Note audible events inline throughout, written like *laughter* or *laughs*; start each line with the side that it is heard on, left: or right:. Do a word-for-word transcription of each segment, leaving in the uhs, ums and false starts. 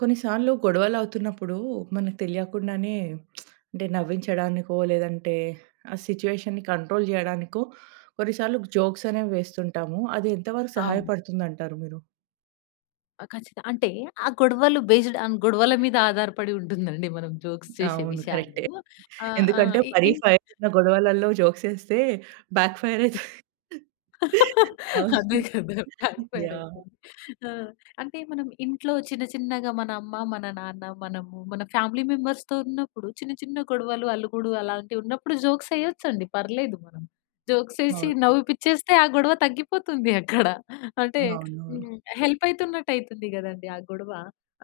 right: కొన్ని సార్లు గొడవలు అవుతున్నప్పుడు, మనకు తెలియకుండానే *smacks lips* అంటే నవ్వించడానికో, లేదంటే, ఆ సిట్యుయేషన్‌‌ని కంట్రోల్ చేయడానికో, కొన్నిసార్లు జోక్స్ అనేవి వేస్తుంటాము. అది ఎంత వరకు
left: అవును.
right: సహాయపడుతుంది అంటారు మీరు?
left: ఆ! ఖచ్చితంగా. అంటే ఆ గొడవలు బేస్డ్ ఆన్ గొడవల మీద, ఆధారపడి ఉంటుంది అండి. మనం జోక్స్ చేసే
right: అవును
left: విషయాలు.
right: కరెక్టే.
left: ఆహ్, ఆహ్,
right: ఎందుకంటే,
left: ఈ
right: మరి
left: ఈన్
right: ఫైర్ ఉన్న గొడవలలో జోక్స్ ఎస్తే బ్యాక్ ఫైర్ అయితది.
left: అదే
right: అవును.
left: కదా! Back fire
right: yeah!
left: ఐతరు. ఆ! అంటే, మనం ఇంట్లో చిన్న చిన్నగా మన అమ్మ, మన నాన్న, మనము, మన ఫ్యామిలీ మెంబర్స్‌తో ఉన్నప్పుడు చిన్న, చిన్న గొడవలు అలుగుడు, అలాంటివి ఉన్నప్పుడు జోక్స్ వేయొచ్చు అండి పర్లేదు మనం. జోక్స్ వేసి
right: అవును.
left: నవ్విపించేస్తే, ఆ గొడవ తగ్గిపోతుంది అక్కడ. అంటే
right: అవునవును.
left: హ్మ్. హెల్ప్ అయితున్నట్టు అయితుంది కదండీ! ఆ గొడవ.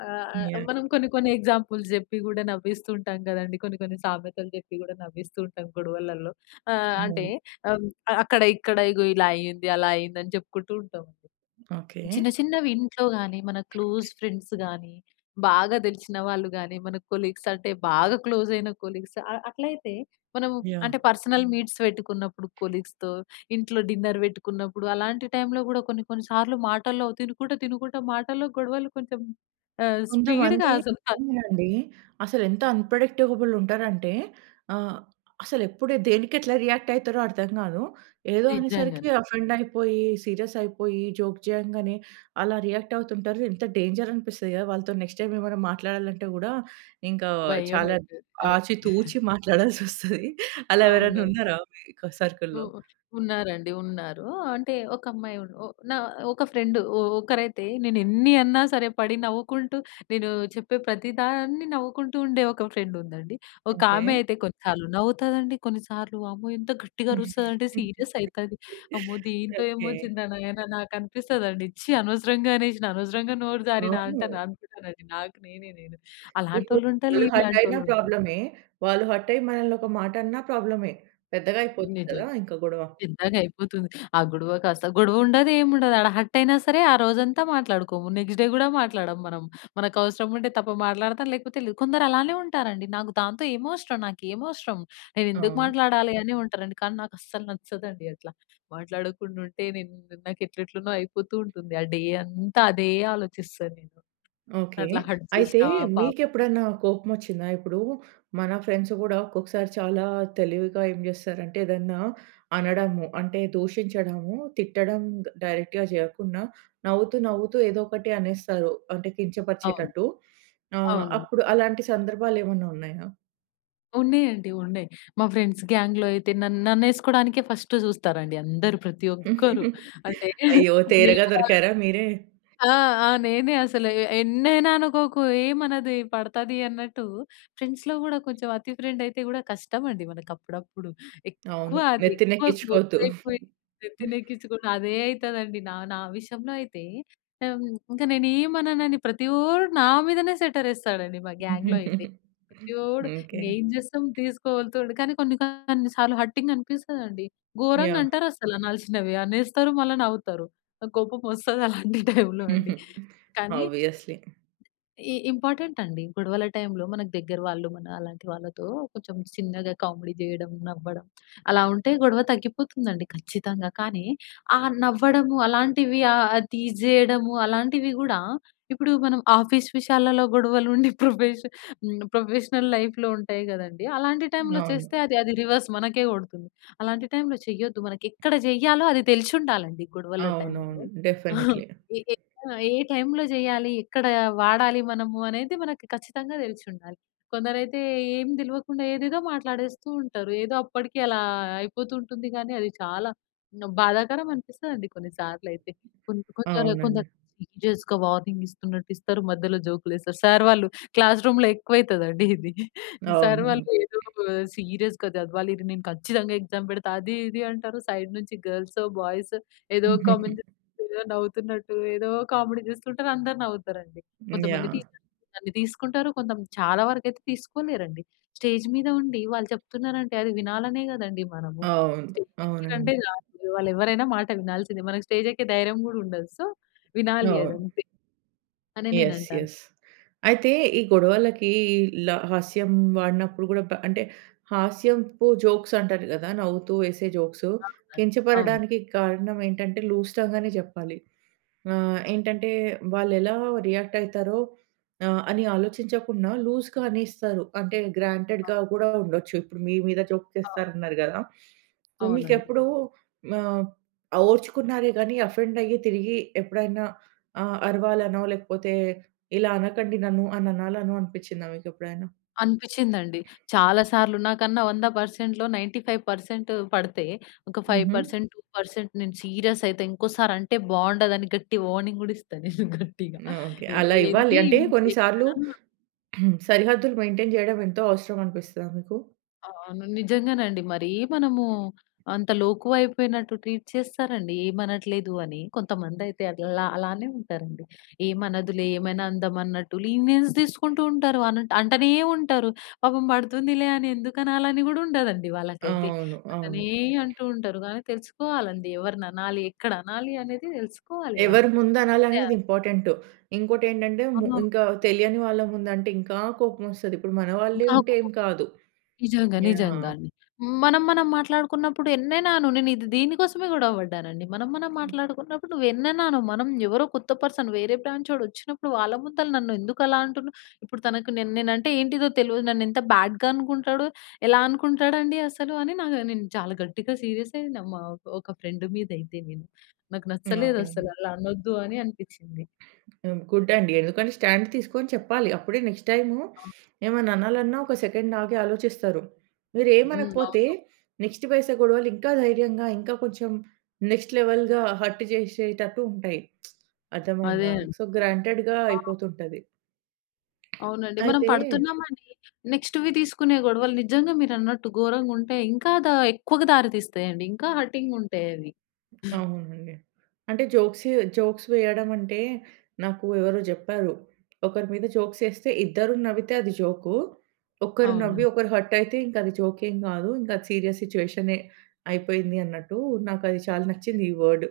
left: ఆహ్, ఆహ్,
right: యాహ్!
left: మనం కొన్ని, కొన్ని ఎగ్జాంపుల్స్ చెప్పి కూడా నవ్విస్తూ ఉంటాం కదండీ! కొన్ని, కొన్ని సామెతలు చెప్పి కూడా నవ్విస్తూ ఉంటాం గొడవలలో. ఆహ్, అంటే
right: హ్మ్.
left: అక్కడ ఇక్కడ ఇగో, ఇలా అయింది, అలా అయింది, అని చెప్పుకుంటూ ఉంటాం. చిన్న
right: ఓకే.
left: చిన్నవి ఇంట్లో గాని, మన క్లోజ్ ఫ్రెండ్స్ గాని, బాగా తెలిసిన వాళ్ళు గాని, మన కొలీగ్స్ అంటే బాగా క్లోజ్ అయిన కొలీగ్స్, అ అట్లయితే, మనం అంటే
right: యాహ్!
left: పర్సనల్ మీట్స్ పెట్టుకున్నప్పుడు, కొలీగ్స్‌తో ఇంట్లో డిన్నర్ వెట్టుకున్నప్పుడు అలాంటి టైమ్‌లో కూడా కొన్ని, కొన్ని సార్లు మాటల్లో తినుకుంటా, తినుకుంటా మాటల్లో గొడవలు కొంచెం ఆహ్, స్పీడ్‌గా
right: కొంతమంది
left: అసల
right: చూడండి. అసలు ఎంత అన్‌ప్రెడిక్టబుల్ ఉంటారంటే, ఆహ్, అసలు ఎప్పుడు దేనికి ఎట్లా రియాక్ట్ అయితరో అర్థం కాదు. ఏదో
left: నిజంగానే
right: అనేసరికి,
left: అండి.
right: ఆఫెండ్ అయిపోయి, సీరియస్ అయిపోయి, జోక్ చేయంగానే, అలా రియాక్ట్ అవుతుంటారు. ఎంత డేంజర్ అనిపిస్తది గదా! వాళ్ళతో నెక్స్ట్ టైమ్ ఏమైనా మాట్లాడాలంటే, కూడా ఇంకా
left: భయం
right: చాలా
left: అయితది. అవును.
right: ఆచి
left: *giggles*
right: తూచి మాట్లాడాల్సి వొస్తది. అలా ఎవరైనా
left: అవునండి.
right: ఉన్నారా మీ
left: ఉ
right: సర్కిల్‌లో?
left: ఉన్నారండి. ఉన్నారు. అంటే ఒక అమ్మాయి ఉ నా ఒక ఫ్రెండ్ ఒ ఒకరైతే నేను ఎన్ని అన్నా సరే, పడి నవ్వుకుంటూ, నేను చెప్పే ప్రతి దాన్ని నవ్వుకుంటూ, ఉండే ఒక ఫ్రెండ్ ఉందండి. ఒక ఆమె
right: ఓకే.
left: అయితే కొన్నిసార్లు, నవ్వుతది అండి. కొన్నిసార్లు అమ్మో! ఎంత గట్టిగా అరుస్తది అంటే, సీరియస్ అయితది.
right: *chuckles*
left: అమ్మో! దీంతో ఏమో
right: ఓకే.
left: వొచ్చింది నాయన నాకు అనిపిస్తదండి. ఛీ! అనవసరంగా అనేసిన, అనవసరంగా నోరు జారిన అంటన్
right: అవును.
left: అనుకుంటాను అండీ, నాకు నేనే నేను,
right: ఇప్పుడు
left: అలాంటోల్లు ఉంటలు,
right: వాళ్ళు హర్ట్ అయిన
left: ఇలంటోళ్ళు ఉంటా
right: ప్రాబ్లమే, వాళ్ళు హర్ట్ అయ్యి మనల్ని ఒక మాట అన్నా ప్రాబ్లమే, పెద్దగా అయిపోద్ది
left: నిజం.
right: కదా! ఇంక గొడవ.
left: పెద్దగా అయిపోతుంది. ఆ గొడవ కాస్త, గొడవ ఉండదు, ఏమి ఉండదు. ఆడ హర్ట్ అయినా సరే, ఆ రోజంతా మాట్లాడుకోము. నెక్స్ట్ డే కూడా మాట్లాడము మనం. మనకు అవసరం ఉంటే తప్ప, మాట్లాడతా, లేకపోతే లేదు. కొందరు అలానే ఉంటారండి. నాకు దాంతో ఏమవసరం, నాకేమి అవసరం, నేను ఎందుకు
right: అవును.
left: మాట్లాడాలి? అని ఉంటారండి. కానీ నాకు అస్సలు నచ్చదండి అట్లా. మాట్లాడకుండా ఉంటే. నేను నాకు ఎట్ల ఎట్లనో అయిపోతూ ఉంటుంది. ఆ డే అంతా అదే ఆలోచిస్తాను నేను.
right: ఓకే.
left: అట్లా హర్ట్
right: అయితే
left: చేసినా పాపం
right: మీకెప్పుడన్నా కోపం వొచ్చిందా? ఇప్పుడు మన ఫ్రెండ్స్ కూడా, ఒక్కొక్కసారి చాలా తెలివిగా ఏం చేస్తారంటే, ఏదన్నా అనడము. అంటే, దూషించడము, తిట్టడం డైరెక్ట్‌గా చేయకుండా, నవ్వుతూ, నవ్వుతూ ఏదో ఒకటి అనేస్తారు. అంటే,
left: అవును.
right: కించపరిచేటట్టు. ఆహ్,
left: అవును.
right: అప్పుడు అలాంటి సందర్భాలు ఏమన్నా ఉన్నాయా?
left: ఉన్నాయండి ఉన్నాయి. మా ఫ్రెండ్స్ గ్యాంగ్‌‌లో అయితే నన్ నన్నేసుకోడానికే ఫస్ట్ చూస్తారు అండి అందరు ప్రతి ఒక్కరు. *chuckles*
right: *chuckles*
left: అంటే, వేరే
right: అయ్యో! తేరగా
left: వేరేవాళ్ళు
right: దొరికారా మీరే.
left: ఆ! ఆ! నేనే అసలు ఎన్నైనా అనుకోకు ఏమి అనదు పడతది అన్నట్టు. ఫ్రెండ్స్‌లో కూడా కొంచెం అతి ఫ్రెండ్ అయితే కూడా కష్టం అండి మనకు అప్పుడప్పుడు. ఎక్కువ
right: అవును.
left: అది
right: నెత్తిన
left: ఎక్కువ
right: ఎక్కించుకోద్దు.
left: క్లోజ్ అయిపోయి నెత్తిన
right: *giggles*
left: ఎక్కించుకున్నా అదే అయితదండి. నా నా విషయంలో అయితే, ఇంక నేనేమననని ప్రతివోడు నా మీదనే సెట్టర్ వేస్తాడు అండి మా గ్యాంగ్‌‌లో అయితే.
right: *giggles*
left: ప్రతివోడు
right: ఓకే.
left: ఏం చేస్తాం తీసుకోగలుగుతాడు. కానీ కొన్ని కొన్ని సార్లు హర్టింగ్ అనిపిస్తది అండి. గోరంగా
right: యాహ్!
left: అంటారు అసలు అనాల్సినవి. అనేస్తారు మల్ల నవ్వుతారు. నాకు కోపం *chuckles* వస్తది అలాంటి టైమ్‌లో అండి.
right: హుహు.
left: కానీ
right: ఆబియస్‌లీ.
left: ఇ ఇంపార్టెంట్ అండి. గొడవల టైమ్‌లో మన దగ్గర వాళ్ళు మన అలాంటి వాళ్ళతో కొంచెం చిన్నగా కామెడీ చేయడం నవ్వడం అలా ఉంటే గొడవ తగ్గిపోతుంది అండి ఖచ్చితంగా. కానీ ఆ నవ్వడము అలాంటివి ఆహ్, టీజ్ తీసేయడము అలాంటివి గూడా ఇప్పుడు మనం ఆఫీస్ విషయాలలో గొడవలు ఉండి ప్రొఫెష హ్మ్, ప్రొఫెషనల్ లైఫ్‌లో ఉంటాయి కదండీ. అలాంటి టైమ్‌లో
right: అవును.
left: చేస్తే, అది అది రివర్స్ మనకే కొడుతుంది. అలాంటి టైమ్‌లో చెయ్యొద్దు. మనకి ఎక్కడ చెయ్యాలో అది తెలిసుండాలి అండి గొడవల టైమ్‌లో.
right: అవునవును.
left: *chuckles*
right: డెఫినెట్‌లీ.
left: ఏ ఏ ఆ! ఏ టైమ్‌లో చేయాలి, ఎక్కడ వాడాలి మనము అనేది మనకి ఖచ్చితంగా తెలిసి ఉండాలి. కొందరైతే ఏమి తెలవకుండా ఏదేదో మాట్లాడేస్తూ ఉంటారు. ఏదో అప్పటికి అలా అయిపోతూ ఉంటుంది కానీ అది చాలా బాధాకరం అనిపిస్తదండి కొన్ని సార్లు అయితే. కొంద కొందరు కొంచెం
right: అవునండి.
left: వార్నింగ్ ఇస్తున్నట్టు ఇస్తారు మధ్యలో జోక్లు వేస్తారు. సర్ వాళ్ళు క్లాస్ రూమ్‌లో ఎక్కువ అయితది అండి *giggles* ఇది. సర్ వాళ్ళు
right: అవును.
left: ఏదో సీరియస్‌గా చదవాలి, నేను ఖచ్చితంగా ఎగ్జామ్ పెడతా అది ఇది అంటారు. సైడ్ నుంచి గల్సో బాయ్స్ ఏదో
right: *chuckles*
left: కామెంట్ నవ్వుతున్నట్టు ఏదో కామెడీ చూస్తుంటారు అందరు నవ్వుతారు అండి. కొంతమంది
right: యాహ్!
left: టీచర్స్ తీసుకుంటారు కొంత చాలా వరకు అయితే తీసుకోలేరు అండి. స్టేజ్ మీద ఉండి వాళ్ళు చెప్తున్నారు అంటే అది వినాలనే కదండి మనము.
right: అవును.
left: స్టేజ్
right: అవునండి.
left: *unintelligible* కాదు వాళ్ళు ఎవరైనా మాట వినాల్సిందే. మనకి స్టేజ్ ఎక్కే ధైర్యం కూడా ఉండదు. సో, వినాలి అది
right: అవును.
left: అంతే, అని నేను
right: ఎస్
left: అంటాను.
right: ఎస్. అయితే ఈ గొడవలకి ల హాస్యం వాడినప్పుడు కూడా అంటే హాస్యంపు జోక్స్ అంటారు కదా! నవ్వుతూ వేసే జోక్స్.
left: అవునా! అవును.
right: కించపడడానికి కారణం ఏంటంటే లూజ్ టంగ్ అనే చెప్పాలి. ఆహ్, ఏంటంటే వాళ్ళు ఎలా రియాక్ట్ అయితారో ఆహ్, అని ఆలోచించకుండా లూజ్‌గా అనేస్తారు. అంటే
left: ఆ!
right: గ్రాంటెడ్‌గా కూడా ఉండొచ్చు. ఇప్పుడు మీ మీద జోక్
left: అవ్
right: చేస్తారు అన్నారు కదా! సో, మీకు
left: అవునండి.
right: ఎప్పుడు ఆహ్, ఓర్చుకున్నారే గాని ఆఫెండ్ అయ్యి తిరిగి ఎప్పుడైనా ఆహ్, అరవాలనో, లేకపోతే ఇలా అనకండి నన్ను అని అనాలనో అనిపించిందా మీకు ఎప్పుడైనా?
left: అనిపించింది అండి. చాలా సార్లు నాకన్నా వంద పర్సెంట్‌లో నైన్టీ ఫైవ్ పర్సెంట్ పడితే, ఒక ఫైవ్
right: హుహు.
left: పర్సెంట్ టూ పర్సెంట్ నేను సీరియస్ అయితే, ఇంకోసారి అంటే బాగుండదు అని గట్టిగా వార్నింగ్ కూడా ఇస్తా నేను *chuckles* గట్టిగా.
right: ఓకే. అలా ఇవ్వాలి.
left: ఏంది
right: అంటే కొన్ని సార్లు
left: *unintelligible*
right: *clears throat* సరిహద్దులు మెయింటైన్ చేయడం ఎంతో అవసరం అనిపిస్తదా మీకు?
left: ఆ! అవును. నిజంగానండి. మరీ మనము అంత లోకువ అయిపోయినట్టు ట్రీట్ చేస్తారండీ ఏమి అనట్లేదు అని. కొంతమంది అయితే అల్లా అలానే ఉంటారండి. ఏమనదులే ఏమైనా అందామన్నట్టు లీనియెన్స్ తీసుకుంటూ ఉంటరు. అనటు అంటనే ఉంటరు. పాపం పడుతుందిలే అని ఎందుకనాలి అని గూడా ఉండదండి వాళ్ళకైతే.
right: అవును. అవును.
left: అట్లనే అంటూ ఉంటరు గానీ తెలుసుకోవాలండి ఎవరిననాలి ఎక్కడనాలి అనేది తెలుసుకోవాలి వాళ్ళు.
right: ఎవరు ముందు అనాలి అనేది
left: *unintelligible*
right: ఇంపార్టెంటు. ఇంకోటి ఏంటంటే ము
left: అవును.
right: ఇంకా తెలియని వాళ్ళ ముందు అంటే ఇంకా కోపమొస్తది. ఇప్పుడు మన వాళ్ళే
left: ఇంకా *unintelligible*
right: ఉంటే
left: ఒక
right: ఏం కాదు.
left: నిజంగా. నిజంగా
right: యాహ్!
left: అండి. మనం మనం మాట్లాడుకున్నప్పుడు ఎన్నైనా అను. నేను ఇది దీని కోసమే గొడవ పడ్డానండి. మనం మనం మాట్లాడుకున్నప్పుడు నువ్వు ఎన్నన్నా అను. మనం ఎవరో కొత్త పర్సన్ వేరే బ్రాంచోడు వచ్చినప్పుడు వాళ్ళ ముందుల నన్ను ఎందుకు అలా అంటున్నా? ఇప్పుడు తనకు నెన్ నేను అంటే ఏంటిదో తెలవదు. నన్ను ఎంత బ్యాడ్‌గా అనుకుంటాడు. ఎలా అనుకుంటాడండి అసలు అని నాక్ నేను చాలా గట్టిగా సీరియస్ అయినా మా ఒక ఫ్రెండ్ మీద అయితే నేను. నాకు
right: ఓకే.
left: నచ్చలేదసలు. అలా అనొద్దు అని అనిపిచ్చింది.
right: హ్మ్. గుడ్ అండి. ఎందుకంటే స్టాండ్ తీసుకొని చెప్పాలి. అప్పుడే నెక్స్ట్ టైము
left: ఆ!
right: ఏమన్నా అనాలి అన్నా ఒక సెకండ్ ఆగి ఆలోచిస్తారు. మీరు
left: హ్మ్.
right: ఏమనకపోతే
left: అవును.
right: నెక్స్ట్ పైసా గొడవలు ఇంకా ధైర్యంగా ఇంకా కొంచెం నెక్స్ట్ లెవెల్‌గా హర్ట్ చేసేటట్టు ఉంటాయి. *smacks lips*
left: అదే
right: అర్థమయిందా?
left: అండి.
right: సో, గ్రాంటెడ్‌గా
left: *unintelligible*
right: అయిపోతుంటది.
left: అవునండి. మనం
right: అయితే.
left: పడుతున్నాం అనీ నెక్స్ట్‌వి తీసుకునే గొడవలు నిజంగా మీరన్నట్టు ఘోరంగుంటాయి. ఇంకా దా ఎక్కువగా దారి తీస్తాయండి. ఇంకా హర్టింగ్ ఉంటాయి అవి.
right: అవునండి. అంటే జోక్స్ ఏ జోక్స్ వెయ్యడం అంటే, నాకు ఎవరో జెప్పారు. ఒకరి మీద జోక్స్ ఏస్తే ఇద్దరు నవ్వితే అది జోకు. ఒక్కరు నవ్వి
left: అవునండి.
right: ఒకరు హర్ట్ అయితే ఇంక అది జోక్ ఏం గాదు. ఇంక అది సీరియస్ సిచ్యువేషనే అయిపోయింది అన్నట్టూ నాకు అది చాలా నచ్చింది ఈ వర్డ్.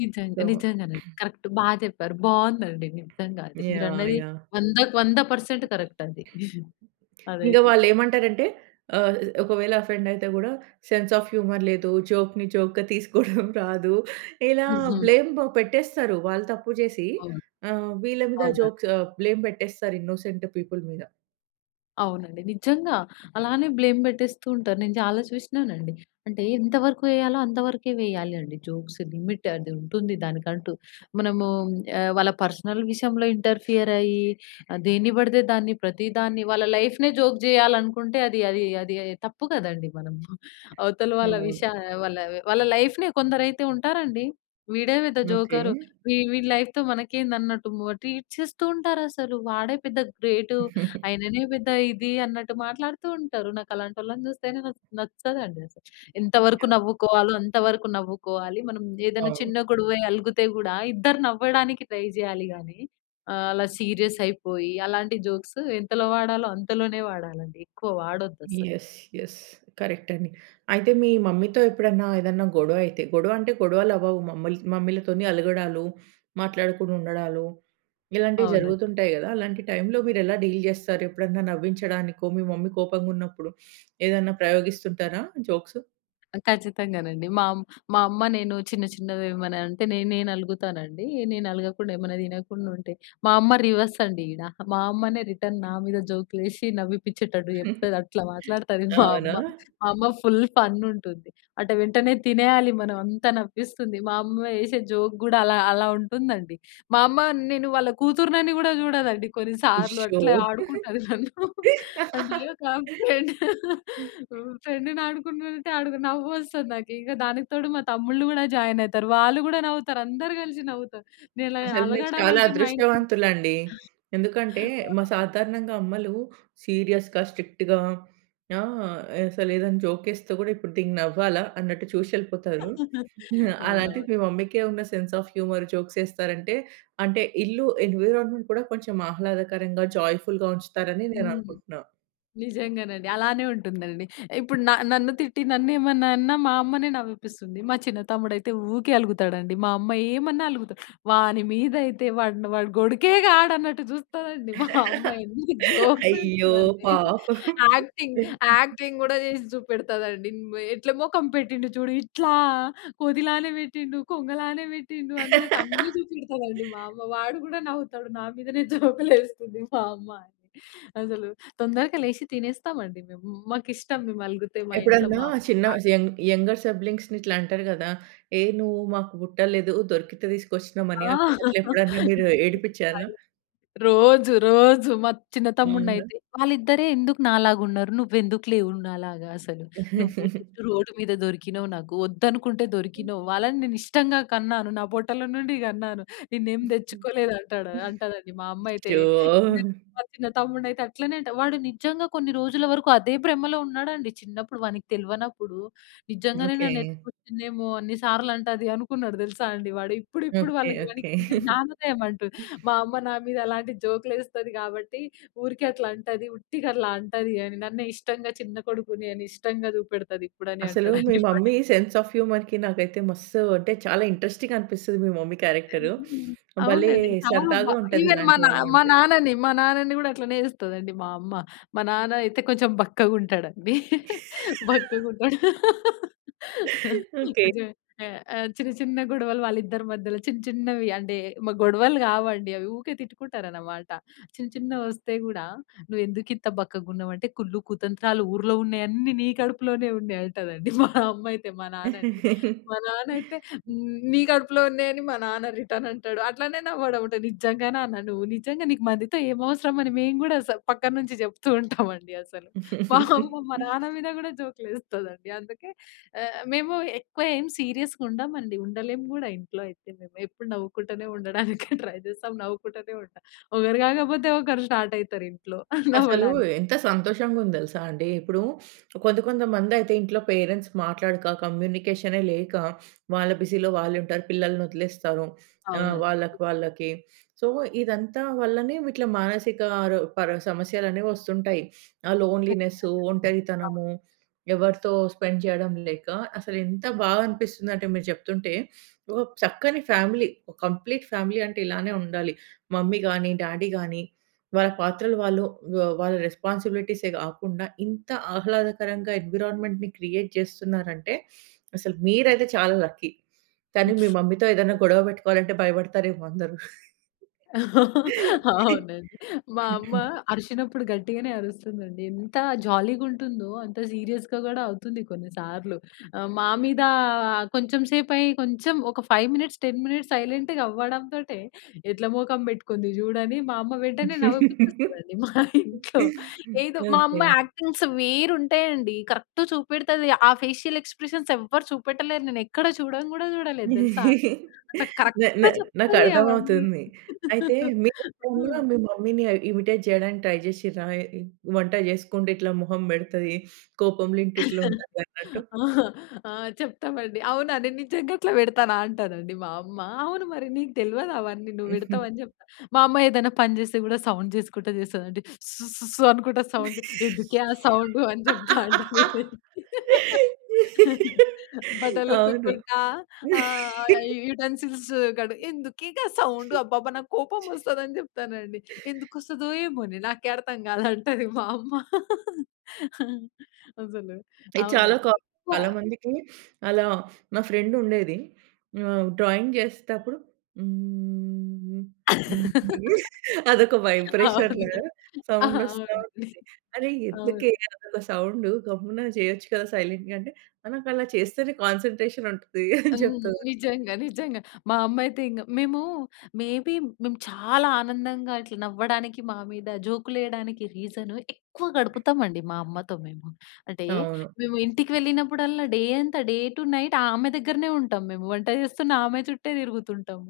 left: నిజంగా.
right: సో
left: నిజంగానే. కరక్ట్. బా చెప్పారు. బావుందండి. నిజంగా అది మీరు
right: యాహ్!
left: అన్నది
right: యాహ్!
left: వందకు వంద పర్సెంట్ కరెక్ట్ *chuckles* అది
right: ఇంగ
left: అదైతే.
right: వాళ్ళు ఏమంటారంటే ఆహ్ ఒకవేళ ఆ ఫ్రెండ్ అయితే గూడా, సెన్స్ ఆఫ్ హ్యూమర్ లేదు. జోక్‌ని జోక్‌గా తీసుకోడం *chuckles* రాదు. ఇలా
left: హుహు.
right: బ్లేమ్ పెట్టేస్తారు. వాళ్ళు తప్పు చేసీ
left: అవును.
right: ఆహ్, వీళ్ళ మీద
left: అవునండి.
right: జోక్స్, ఆహ్, బ్లేమ్ పెట్టేస్తారు ఇన్నోసెంట్ పీపుల్ మీద.
left: అవునండి. నిజంగా అలానే బ్లేమ్ పెట్టేస్తూ ఉంటారు. నేను చాలా చూసినానండి. అంటే ఎంతవరకు ఎయ్యాలో, అంత వరకే వేయాలి అండి, జోక్స్ లిమిట్ ఉంటుంది దానికంటూ. మనమూ ఆహ్, వాళ్ళ పర్సనల్ విషయంలో ఇంటర్ఫియర్ అయ్యి, దేని పడితే దాన్ని, ప్రతి దాన్ని వాళ్ళ లైఫ్‌నే జోక్ చేయాలనుకుంటే, అది, అది, అది తప్పు కదండీ! మనము *chuckles* అవతల వాళ్ళ
right: అవును.
left: విషయాలు వాళ్ళ, వాళ్ళ లైఫ్‌నే కొందరైతే ఉంటారండి. వీడే పెద్ద
right: ఓకె.
left: జోకరు, వీ వీడి లైఫ్‌తో మనకేంది, అన్నట్టు మ ట్రీట్ చేస్తూ ఉంటారు అసలు. వాడే పెద్ద గ్రేటు.
right: *chuckles*
left: ఆయననే పెద్ద ఇది, అన్నట్టు మాట్లాడుతూ ఉంటారు. నాకలాంటోళ్ళని చూస్తేనే, నస్ నచ్చదండి అసలు. ఎంతవరకు
right: యాహ్!
left: నవ్వుకోవాలో, అంతవరకు నవ్వుకోవాలి. మనం ఏదన్న
right: అవును.
left: చిన్న గొడవై అలుగుతే కూడా, ఇద్దరు నవ్వడానికి ట్రై చేయాలి గాని, ఆహ్, అలా సీరియస్ అయిపోయి, అలాంటి జోక్స్ ఎంతలో వాడాలో, అంతలోనే వాడాలండి. ఎక్కువ వాడొద్దస్సలు.
right: యస్. యస్. కరెక్ట్ అండి. అయితే మీ మమ్మీతో ఎప్పుడన్నా, ఏదన్నా, గొడవ అయితే, గొడవ అంటే, గొడవలవ్వవు మమ్మల్ మమ్మీలతోని, అలగడాలు, మాట్లాడకుండా ఉండడాలు, ఇలాంటివి
left: అవునండి.
right: జరుగుతుంటాయి గదా! అలాంటి టైమ్‌లో మీరు ఎలా డీల్ చేస్తారు? ఎప్పుడైనా నవ్వించడానికో మీ మమ్మీ కోపంగున్నప్పుడు ఏదన్నా *sniffs* ప్రయోగిస్తుంటారా జోక్స్?
left: ఆ! ఖచ్చితంగానండి. మా ఆమ్ మా అమ్మ నేను చిన్న, చిన్నవి ఏమన్నా అంటే, నేనే నలుగుతాను అండి. నేను ఆలగకుండా, ఏమైనా తినకుండా ఉంటే, మా అమ్మ రివర్స్ అండి ఈడ. మా అమ్మనే రిటర్న్ నా మీద జోక్‌లు ఏశి, నవ్విపించేటట్టు
right: *chuckles*
left: చెప్తది, అట్లా మాట్లాడుతది మా అమ్మ.
right: అవునా!
left: మా అమ్మ ఫుల్ ఫన్ ఉంటుంది. అట వెంటనే తినేయాలి మనం. అంతా నవ్విస్తుంది. మా అమ్మ ఏశే జోక్ కూడా అలా, అలా ఉంటుందండి. మా అమ్మ నేను వాళ్ళ కూతురుని కూడా చూడదండి కొన్నిసార్లు.
right: ఉషో!
left: అట్లా ఆడుకుంటది నన్ను. అంటే ఒక ఫ్రెండ్,
right: *laughs*
left: ఫ్రెండ్‌ని ఆడుకుంటుంటే నవ్వొస్తుంది నాకు ఇక దానికి తోడు, మా తమ్ముళ్ళు కూడా జాయిన్ అవుతారు. వాళ్ళు కూడా నవ్వుతారు. అందరూ కలిసి నవ్వుతారు. నేను ఇలా
right: అసలు మీరు
left: అలగడం
right: చాలా
left: అంటే, మా ఇం‌టిలో
right: అదృష్టవంతులండి. ఎందుకంటే, మా సాధారణంగా అమ్మలు సీరియస్‌గా, స్ట్రిక్ట్‌గా ఆహ్, అసలు ఏదైనా జోక్ ఏస్తే కూడా ఇప్పుడు దీనికి నవ్వాలా అన్నట్టు చూసి వెళ్ళిపోతారు.
left: *chuckles*
right: హా,
left: అవునవును.
right: అలాంటి మీ మమ్మీ‌కి ఉన్న సెన్స్ ఆఫ్ హ్యూమర్ జోక్స్ వేస్తారంటే, అంటే ఇల్లు ఎన్విరాన్మెంట్ కూడా కొంచెం ఆహ్లాదకరంగా, జాయ్ఫుల్‌గా ఉంచుతారు అని నేను
left: హ్మ్.
right: అనుకుంటున్నా.
left: నిజంగానండి. అలానే ఉంటుందండి. ఇప్పుడు న నన్ను తిట్టి, నన్ను ఏమన్నా అన్నా, మా అమ్మనే నవ్విపిస్తుంది. మా చిన్న తమ్ముడు అయితే ఊకే అలుగుతాడండి. మా అమ్మ ఏమన్నా అలుగుతా‌డు. వాని మీద అయితే, వాడిని వాడు గొడికే కాడు, అన్నట్టు చూస్తాదండి. మా అమ్మ ఎన్ని జోక్స్
right: అయ్యో!
left: వే‌స్తది అంటే,
right: పాపం.
left: యాక్టింగ్, యాక్టింగ్ కూడా చేసి చూపెడతదండి, ఉమ్, "ఎట్లా మొఖం పెట్టిండు చూడు, ఇట్లా కొ‌తి లానే పెట్టిండు, కొంగలానే పెట్టిండు" అన్నట్టు అన్ని చూపెడతదండి. మా
right: *laughs*
left: అమ్మ వాడు కూడా నవ్వుతాడు. నా మీదనే జోక్‌లు వేస్తుంది మా అమ్మ అని. అసలు తొందరగా లేచి, తినేస్తాం అండి మేము. మాకిష్టం మేము అలుగుతే, మా ఇంట్లో
right: ఎప్పుడన్నా
left: మా అమ్మ
right: చిన్న‌స్
left: నాదని.
right: యంగ్ యంగర్ సిబ్లింగ్స్‌ని ఇట్లా అంటారు కదా! ఏ నువ్వు మాకు పుట్టలేదు, దొరికితే తీసుకొచ్చి‌నం
left: ఆ!
right: అని, అట్లా
left: *chuckles*
right: ఎప్పుడైనా మీరు
left: *unintelligible*
right: ఏడిపించారా?
left: రోజు, రోజు మా చిన్న
right: అవునా?
left: తమ్ముడినైతే, "వాళ్ళిద్దరే ఎందుకు నాలాగా ఉన్నారు? నువ్వు ఎందుకు లేవు నాలాగా? అసలు నువ్వు
right: *chuckles*
left: రోడ్డు మీద దొరికినావ్ నాకు, వద్దు అనుకుంటే దొరికినావ్, వాళ్ళని నేను ఇష్టంగా కన్నాను. నా పొట్టల నుండి కన్నాను, నిన్ను ఏమి
right: *giggles*
left: తెచ్చుకోలేదు" అంటాడు అంటదండి మా అమ్మ అయితే. నే
right: అయ్యో!
left: మా చిన్న తమ్ముడిని అయితే అట్లనే అంట. వాడు నిజంగా, కొన్ని రోజులు వరకు అదే బ్రమలో ఉన్నాడండి చిన్నప్పుడు, వా‌ని‌కి తెల్వ‌నప్పుడు, నిజంగానే నన్ను
right: ఓకే.
left: ఎత్తు‌కొచ్చింది ఏమో! అన్ని సార్లు అంటది అనుకున్నాడు తెలుసా అండి. వాడు ఇప్పుడు, ఇప్పుడు
right: ఓకే.
left: వాళ్ళకి
right: ఓకే.
left: వానికి జ్ఞానోదయం అంటు,
right: *chuckles*
left: మా అమ్మ, "నా మీద అలాంటి జోక్‌లు ఏస్తది కాబట్టి, ఊరికే అట్లా అంటది. ఉట్టిగా అట్లా అంటది అని నన్నే ఇష్టంగా, చిన్న కొడుకుని అని, ఇష్టంగా చూపెడతది ఇప్పుడు" అని,
right: అసలు మీ
left: అంటాడండి వాడిప్
right: మమ్మీ సెన్స్ ఆఫ్ హ్యూమర్‌కి నాకైతే మస్తు అంటే, చాలా ఇంట్రెస్టింగ్ అనిపిస్తది, మీ మమ్మీ క్యారెక్టరు.
left: హ్మ్.
right: భలే
left: అవునండి చాలా బ
right: సరదాగా ఉంటది,
left: ఇవెన్ మా
right: ఇలాంటి
left: నా
right: వాళ్ళు
left: మా
right: ఉంటే.
left: నాన్నని మా నాన్నని కూడా అట్లనే చేస్తదండి మా అమ్మ. మా నాన్న అయితే కొంచెం బక్కగా ఉంటాడండి బక్కగా
right: *laughs*
left: ఉంటాడు.
right: *chuckles* ఓకే.
left: *unintelligible* చిన్న, చిన్న గొడవలు వాళ్ళ ఇద్దరి మధ్యలో చిన్న చిన్నవి అంటే, ‌మగొడవలు కావండి అవి, ఊకే తిట్టుకుంటారు అన్నమాట. చిన్న చిన్నవి వస్తే గూడా, "నువ్వు ఎందుకు ఇంత బక్కగా ఉన్నావ్ అంటే కుళ్ళు కుతంత్రాలు ఊర్లో ఉన్నవి అన్ని నీ కడుపులోనే ఉన్నాయి" అంటది మా అమ్మ అయితే మా నాన్న‌న్ని. మా నాన్న
right: *chuckles*
left: అయితే, "నీ కడుపులో ఉన్నాయని" మా నాన్న రిటర్న్ అంటాడు అట్లనే నవ్వడం నిజంగా నాన్న నువ్వు నిజంగా నీకు మందితో ఏమి అవసరం అని మేము కూడా స పక్కన నుంచి చెప్తూ ఉంటాం అండి అసలు. మా అమ్మ మా
right: *chuckles*
left: నాన్న మీద కూడా జోక్‌లు వేస్తది అండి. అందుకే ఆహ్, మేము ఎక్కువ ఏమి సీరియస్‌గా ఉండం అండి. ఉండలేము కూడా, ఇంట్లో అయితే మేము ఎప్పుడు నవ్వుకుంటూనే ఉండడానికి ట్రై చేస్తాం నవ్వుకుంటూనే ఉంటాం. ఒకరు కాకపోతే ఒకరు స్టార్ట్ అవుతారు ఇంట్లో *giggles*
right: అసలు
left: నవ్వడానికి.
right: ఎంత సంతోషంగా ఉంది తెలుసా అండి. ఇప్పుడు కొంత కొంతమంది అయితే, ఇంట్లో పేరెంట్స్ మాట్లాడక, కమ్యూనికేషనే లేక, వాళ్ళ బిజీలో వాళ్ళు ఉంటారు, పిల్లల్ని వదిలేస్తారు, ఆహ్,
left: అవునండి.
right: వాళ్ళకి వాళ్ళకి. సో, ఇదంతా వల్లనే విట్‌లా మానసిక రో ప‌ర సమస్యలు అనేవి వస్తుంటాయి. ఆ లోన్‌లినెస్సు,
left: కచ్చితంగా అండి. అవును.
right: ఒంటరితనము, ఎవరితో స్పెండ్ చేయడం లేక, అసలు ఎంత బాగా అనిపిస్తుంది అంటే, మీరు చెప్తుంటే, ఓ చక్కని ఫ్యామిలీ, ఓ కంప్లీట్ ఫ్యామిలీ, అంటే ఇలానే ఉండాలి. మమ్మీ గాని, డాడీ గాని, వాళ్ళ పాత్రలు వాళ్ళు, వా వాళ్ళ రెస్పాన్సిబిలిటీసే కాకుండా, ఇంత ఆహ్లాదకరంగా ఎన్విరాన్మెంట్‌ని క్రియేట్ చేస్తున్నారు అంటే, అసలు మీరైతే చాలా లక్కీ. కానీ మీ మమ్మీతో ఏదైనా గొడవ పెట్టుకోవాలంటే భయపడతారేమో అందరు. *giggles* *chuckles*
left: అవు‌నండి. మా అమ్మ
right: *clears throat*
left: అరిచినప్పుడు గట్టిగానే అరుస్తుంది అండి. ఎంత జాలీగా ఉంటుందో, అంత సీరియస్‌గా కూడా, అవుతుంది కొన్నిసార్లు. ఆహ్, మా మీద కొంచెం సేపు అయి కొంచెం ఒక ఫైవ్ మినిట్స్, టెన్ మినిట్స్, సైలెంట్‌గా అవ్వడంతోటే "ఎట్లా మోఖం పెట్టుకుంది చూడని," మా అమ్మ వెంటనే నవ్విపించేస్తది
right: *laughs*
left: అండి. మా ఇంట్లో ఏదో మా
right: ఓకే.
left: అమ్మ యాక్టింగ్స్ వేరు ఉంటాయి అండి, కరెక్ట్ చూపెడతది ఆ ఫేషియల్ ఎక్స్ప్రెషన్స్ ఎవరు చూపెట్టలే‌రు. నేను ఎక్కడ చూడ‌న్ గూడా చూడలేదు తెలుసా!
right: *chuckles*
left: అట్లా కరెక్ట్‌
right: నా నా నాకు
left: చెప్తది
right: అర్థం
left: అవన్నీ.
right: అవుతుంది. అయితే
left: *laughs*
right: మీరు కూడా
left: ఆ!
right: మీ మమ్మీ‌ని ఇమిటేట్ చేయడానికి ట్రై చేసిం‌డ్రా? ఏ ఇ వంట చేసుకుంటే ఇట్లా మొహం పెడతది, కోపం‌లో ఇంటి ఇట్లా
left: *chuckles*
right: ఉంటది అన్నట్టు.
left: ఆహ్, ఆహ్, చెప్తామండి, "అవునా! నేను నిజంగా అట్లా పెడతాన అంటానండి" మా అమ్మ, "అవును మరి, నీకు తెల్వదు అవన్నీ నువ్వు పెడతావ్"
right: *chuckles*
left: అని చెప్తా. మా అమ్మ ఏదైనా పని చేస్తే కూడా సౌండ్ చేసుకుంటా చేస్తది అండి, స్‌స్‌స్‌స్ అనుకుంటా సౌండ్ ఎందుకే ఆ సౌండ్ అని చెప్తా అండి. *laughs* బట్టలు
right: అవును.
left: ఉతుక్కుంటా ఆహ్, యు యుటెన్సిల్స్ కడ్ ఎందుకే గా సౌండ్, అబ్బా‌బా నాకు కోపం వస్తది, అని చెప్తానండి, "ఎందుకు వస్తదో! ఏమో‌నే! నాకే అర్థం కాలంటది" మా అమ్మ *laughs* అసలు
right: ఇది చాలా
left: అవునండి.
right: క
left: ప
right: చాలా మందికి, అలా మా ఫ్రెండ్ ఉండేది. ఆహ్, డ్రాయింగ్ చేసేటప్పుడు హ్మ్, హ్మ్,
left: *laughs*
right: అదొక వైబ్రేషన్
left: అవును.
right: సౌండ్ వస్తా
left: అవునండి.
right: ఉంటది. అరె!
left: అవును.
right: ఎందుకే అదొక సౌండ్ గమ్మున చేయొచ్చు కదా! సైలెంట్‌గా అంటే, "ఆ నాకు అలా చేస్తేనే కాన్సంట్రేషన్ ఉంటది." అని
left: హ్మ్.
right: చెప్తద‌
left: నిజంగా. నిజంగా. మా అమ్మ అయితే ఇంక మేము మే‌ బి మేము చాలా ఆనందంగా ఇట్లా నవ్వడానికి, మా మీద జోక్‌లు వేయడానికి, రీజన్ ఎక్కువ గడుపుతాం అండి, మా అమ్మతో మేము. అంటే,
right: అవును.
left: మేము ఇంటికి వెళ్ళినప్పుడల్లా డే అంత డే టూ నైట్ ఆమె దగ్గరనే ఉంటాం మేము. వంట చేస్తున్న ఆమె చుట్టే తిరుగుతుంటాం.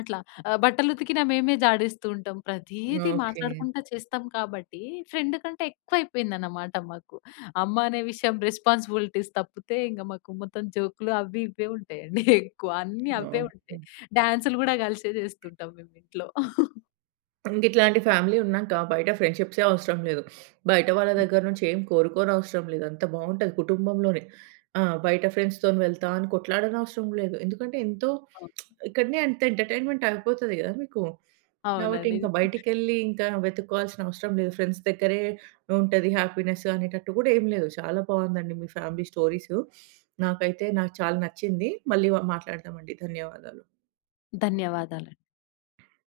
left: అట్లా ఆహ్, బట్టలు ఉతికిన మేమే జాడిస్తూ ఉంటాం. ప్రతిది
right: ఓకే.
left: మాట్లాడుకుంట చేస్తాం కాబట్టి, ఫ్రెండ్ కంటే ఎక్కువ అయిపోయింది అన్నమాట మాకు. అమ్మ అనే విషయం రెస్పాన్సిబిలిటీస్ తప్పితే, ఇంక మాకు మొత్తం జోక్‌లు అవి, ఇ‌వే, ఉంటాయి అండి ఎక్కువ అన్ని అవే ఉంటాయి.
right: ఓకే.
left: డాన్స‌లు కూడా కలిసే చేసుకుంటాం మేము ఇంట్లో. *chuckles*
right: ఇంకా ఇట్లాంటి ఫ్యామిలీ ఉన్నాక, బయట ఫ్రెండ్‌షిప్సే అవసరం లేదు. బయట వాళ్ళ దగ్గర
left: నిజంగా.
right: నుంచి ఏమి కోరుకోనవసరం లేదు. అంత బాగుంటది కుటుంబంలోనే ఆ! బయట ఫ్రెండ్స్‌తో వెళ్తా అని, కొట్లాడనవసరం లేదు. ఎందుకంటే ఎంతో,
left: అవును.
right: *smacks lips* ఇక్కడనే అంత ఎంటర్టైన్మెంట్ అయిపోతాది కదా! మీకు. కాబట్టి,
left: అవునండి.
right: ఇంకా బయటికి వెళ్లి ఇంకా వెతుక్కోవా‌లిసినా అవసరం లేదు. ఫ్రెండ్స్ దగ్గరే ఉంటది హ్యాపీనెస్ అనేటట్టు కూడా ఏమి లేదు. చాలా బాగుంది అండి. మీ ఫ్యామిలీ స్టోరీసు, నాకైతే, నాకు చాలా నచ్చింది. మళ్ళీ‌ వ మాట్లాడదాం అండి. ధన్యవాదాలు.
left: ధన్యవాదాలు.